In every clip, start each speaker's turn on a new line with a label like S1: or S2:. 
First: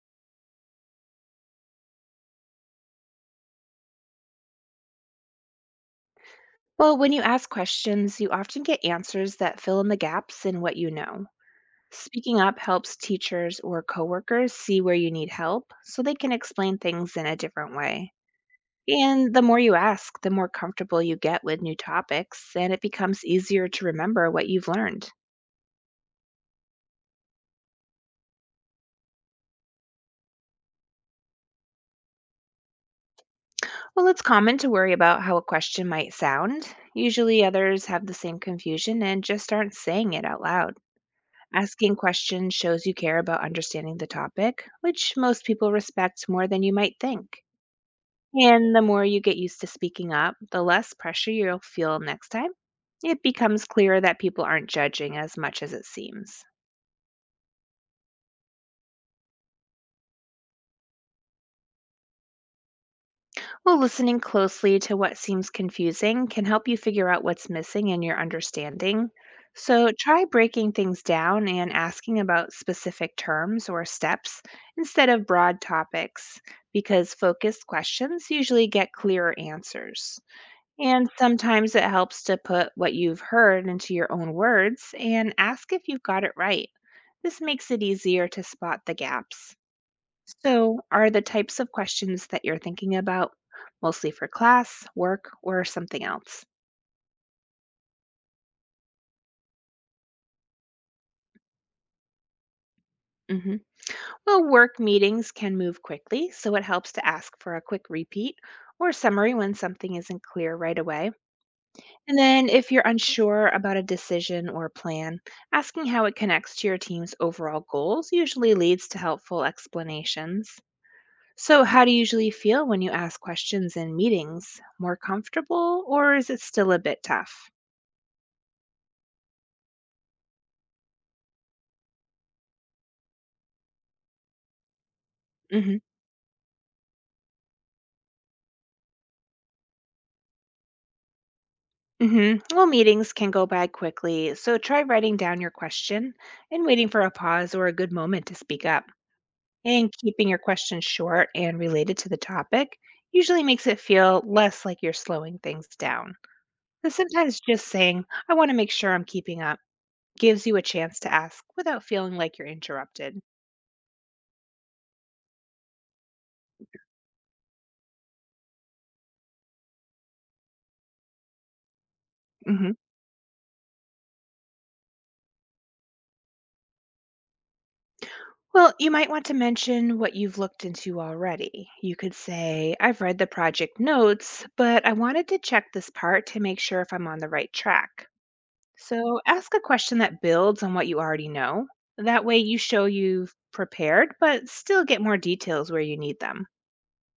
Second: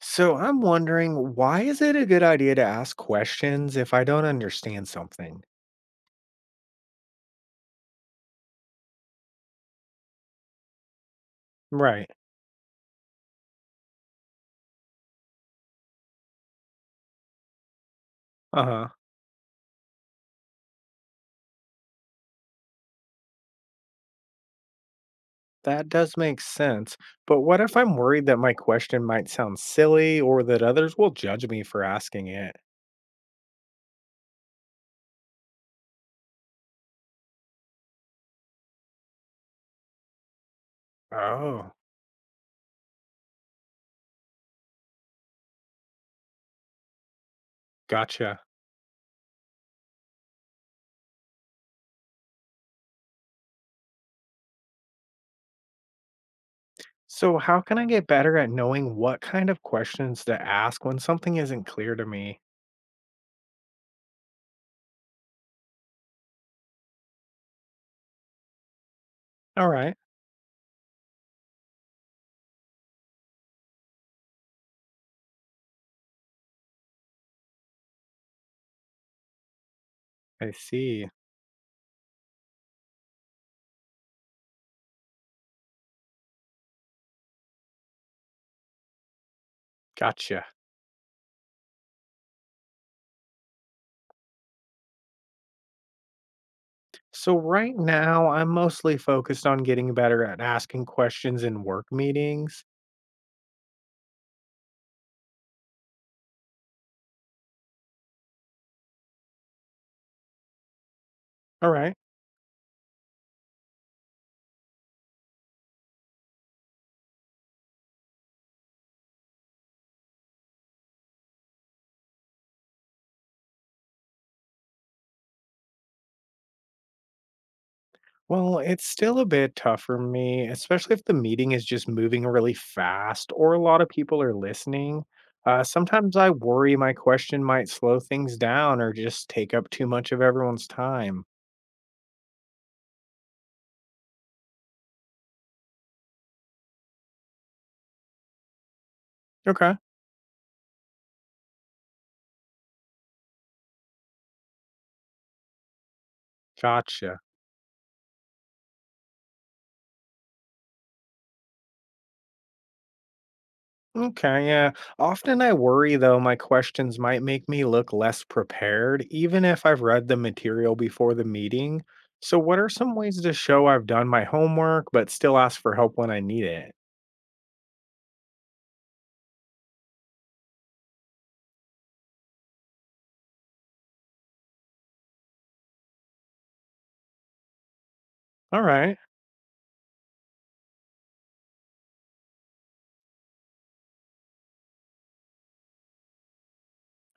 S1: So I'm wondering, why is it a good idea to ask questions if I don't understand something?
S2: Well, when you ask questions, you often get answers that fill in the gaps in what you know.
S1: Right.
S2: Speaking up helps teachers or coworkers see where you need help so they can explain things in a different way.
S1: Uh-huh.
S2: And the more you ask, the more comfortable you get with new topics, and it becomes easier to remember what you've learned.
S1: That does make sense. But what if I'm worried that my question might sound silly or that others will judge me for asking it?
S2: Well, it's common to worry about how a question might sound. Usually, others have the same confusion and just aren't saying it out loud.
S1: Oh,
S2: Asking questions shows you care about understanding the topic, which most people respect more than you might think.
S1: gotcha.
S2: And the more you get used to speaking up, the less pressure you'll feel next time. It becomes clearer that people aren't judging as much as it seems.
S1: So how can I get better at knowing what kind of questions to ask when something isn't clear to me?
S2: Well, listening closely to what seems confusing can help you figure out what's missing in your understanding.
S1: All
S2: So
S1: right.
S2: try breaking things down and asking about specific terms or steps instead of broad topics, because focused questions usually get clearer answers.
S1: I see.
S2: And sometimes it helps to put what you've heard into your own words and ask if you've got it right. This makes it easier to spot the gaps.
S1: Gotcha.
S2: So, are the types of questions that you're thinking about mostly for class, work, or something else?
S1: So right now I'm mostly focused on getting better at asking questions in work meetings.
S2: hmm Well, work meetings can move quickly, so it helps to ask for a quick repeat or summary when something isn't clear right away.
S1: All right.
S2: And then, if you're unsure about a decision or plan, asking how it connects to your team's overall goals usually leads to helpful explanations. So, how do you usually feel when you ask questions in meetings? More comfortable, or is it still a bit tough?
S1: Well, it's still a bit tough for me, especially if the meeting is just moving really fast or a lot of people are listening. Sometimes I worry my question might slow things down or just take up too much of everyone's time.
S2: Well, meetings can go by quickly, so try writing down your question and waiting for a pause or a good moment to speak up.
S1: Okay.
S2: And keeping your question short and related to the topic usually makes it feel less like you're slowing things down. And
S1: Gotcha.
S2: sometimes just saying, I want to make sure I'm keeping up, gives you a chance to ask without feeling like you're interrupted.
S1: Okay. Yeah. Often I worry, though, my questions might make me look less prepared, even if I've read the material before the meeting. So, what are
S2: hmm
S1: some ways to show I've done my homework but still ask for help when I need it?
S2: Well, you might want to mention what you've looked into already. You could say, I've read the project notes, but I wanted to check this part to make sure if I'm on the right track.
S1: All right.
S2: So ask a question that builds on what you already know. That way, you show you've prepared, but still get more details where you need them.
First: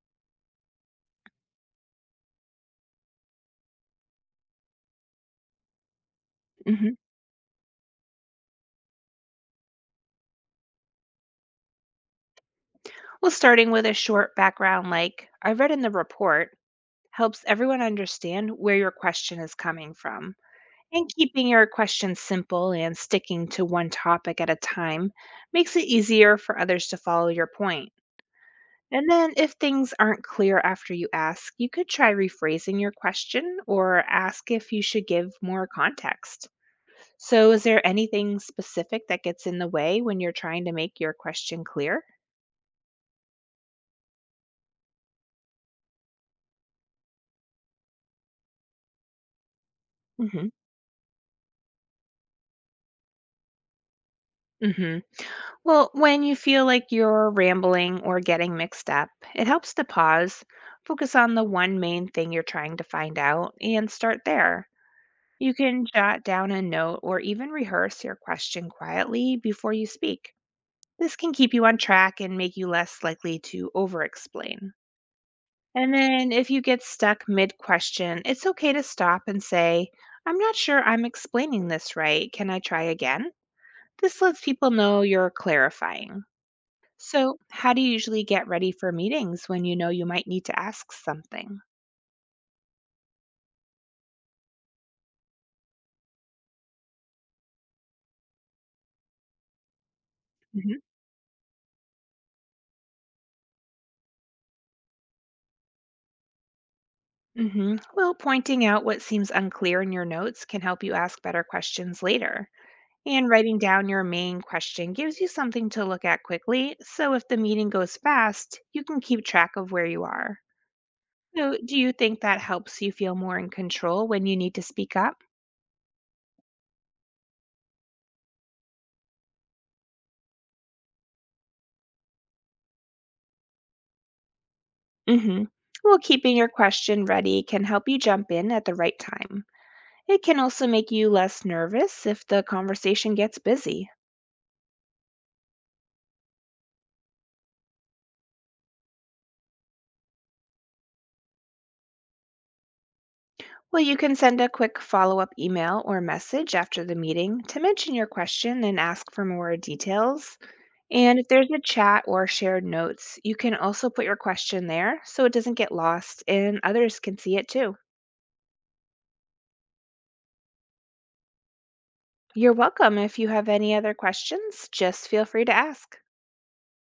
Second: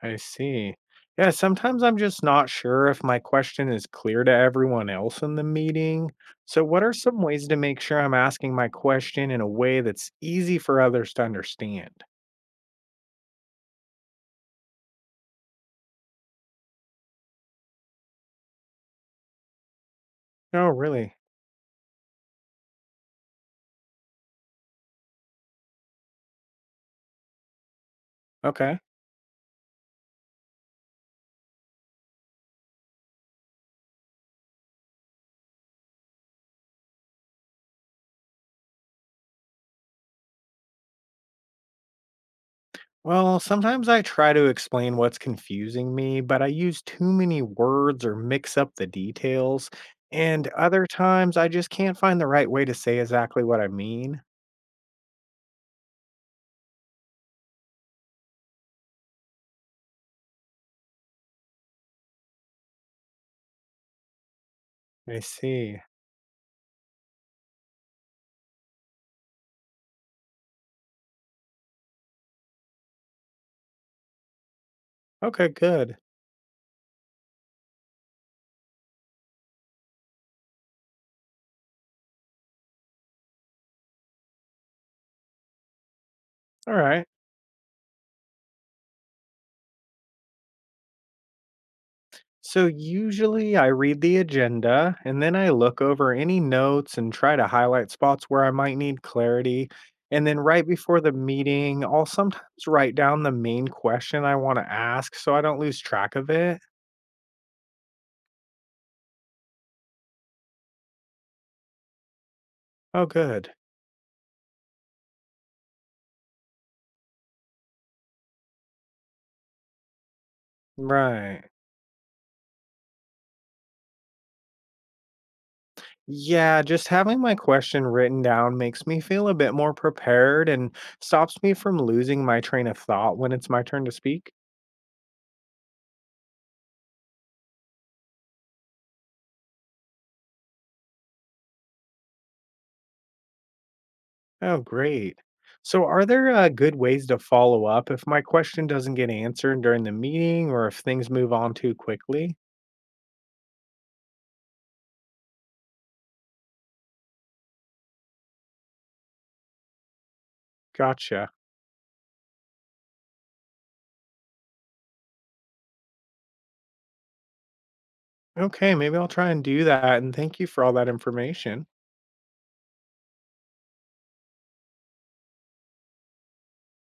S1: I see. Yeah, sometimes I'm just not sure if my question is clear to everyone else in the meeting. So, what are
S2: hmm
S1: some ways to make sure I'm asking my question in a way that's easy for others to understand?
S2: Well, starting with a short background like, I read in the report, helps everyone understand where your question is coming from.
S1: Oh,
S2: And
S1: really?
S2: keeping your questions simple and sticking to one topic at a time makes it easier for others to follow your point.
S1: Okay.
S2: And then, if things aren't clear after you ask, you could try rephrasing your question or ask if you should give more context. So, is there anything specific that gets in the way when you're trying to make your question clear?
S1: Well, sometimes I try to explain what's confusing me, but I use too many words or mix up the details.
S2: Mm
S1: And
S2: hmm.
S1: other times I just can't find the right way to say exactly what I mean.
S2: Mm hmm. Well, when you feel like you're rambling or getting mixed up, it helps to pause, focus on the one main thing you're trying to find out, and start there.
S1: I
S2: You
S1: see.
S2: can jot down a note or even rehearse your question quietly before you speak. This can keep you on track and make you less likely to over explain.
S1: Okay,
S2: And
S1: good.
S2: then if you get stuck mid question, it's okay to stop and say, I'm not sure I'm explaining this right. Can I try again? This lets people know you're clarifying.
S1: All right.
S2: So, how do you usually get ready for meetings when you know you might need to ask something?
S1: So usually I read the agenda and then I look over any notes and try to highlight spots where I might need clarity. And then right
S2: hmm
S1: before the meeting, I'll sometimes write down the main question I want to ask so I don't lose track of it.
S2: Well, pointing out what seems unclear in your notes can help you ask better questions later.
S1: Oh,
S2: And
S1: good.
S2: writing down your main question gives you something to look at quickly. So, if the meeting goes fast, you can keep track of where you are.
S1: Right.
S2: So, do you think that helps you feel more in control when you need to speak up?
S1: Yeah, just having my question written down makes me feel a bit more prepared and stops me from losing my train of thought when it's my turn to speak.
S2: hmm Well, keeping your question ready can help you jump in at the right time. It can also make you less nervous if the conversation gets busy.
S1: Oh, great. So, are there good ways to follow up if my question doesn't get answered during the meeting or if things move on too quickly?
S2: Well, you can send a quick follow up email or message after the meeting to mention your question and ask for more details. And if
S1: Gotcha.
S2: there's a chat or shared notes, you can also put your question there so it doesn't get lost and others can see it too.
S1: Okay, maybe I'll try and do that. And thank you for all that information.
S2: You're welcome. If you have any other questions, just feel free to ask.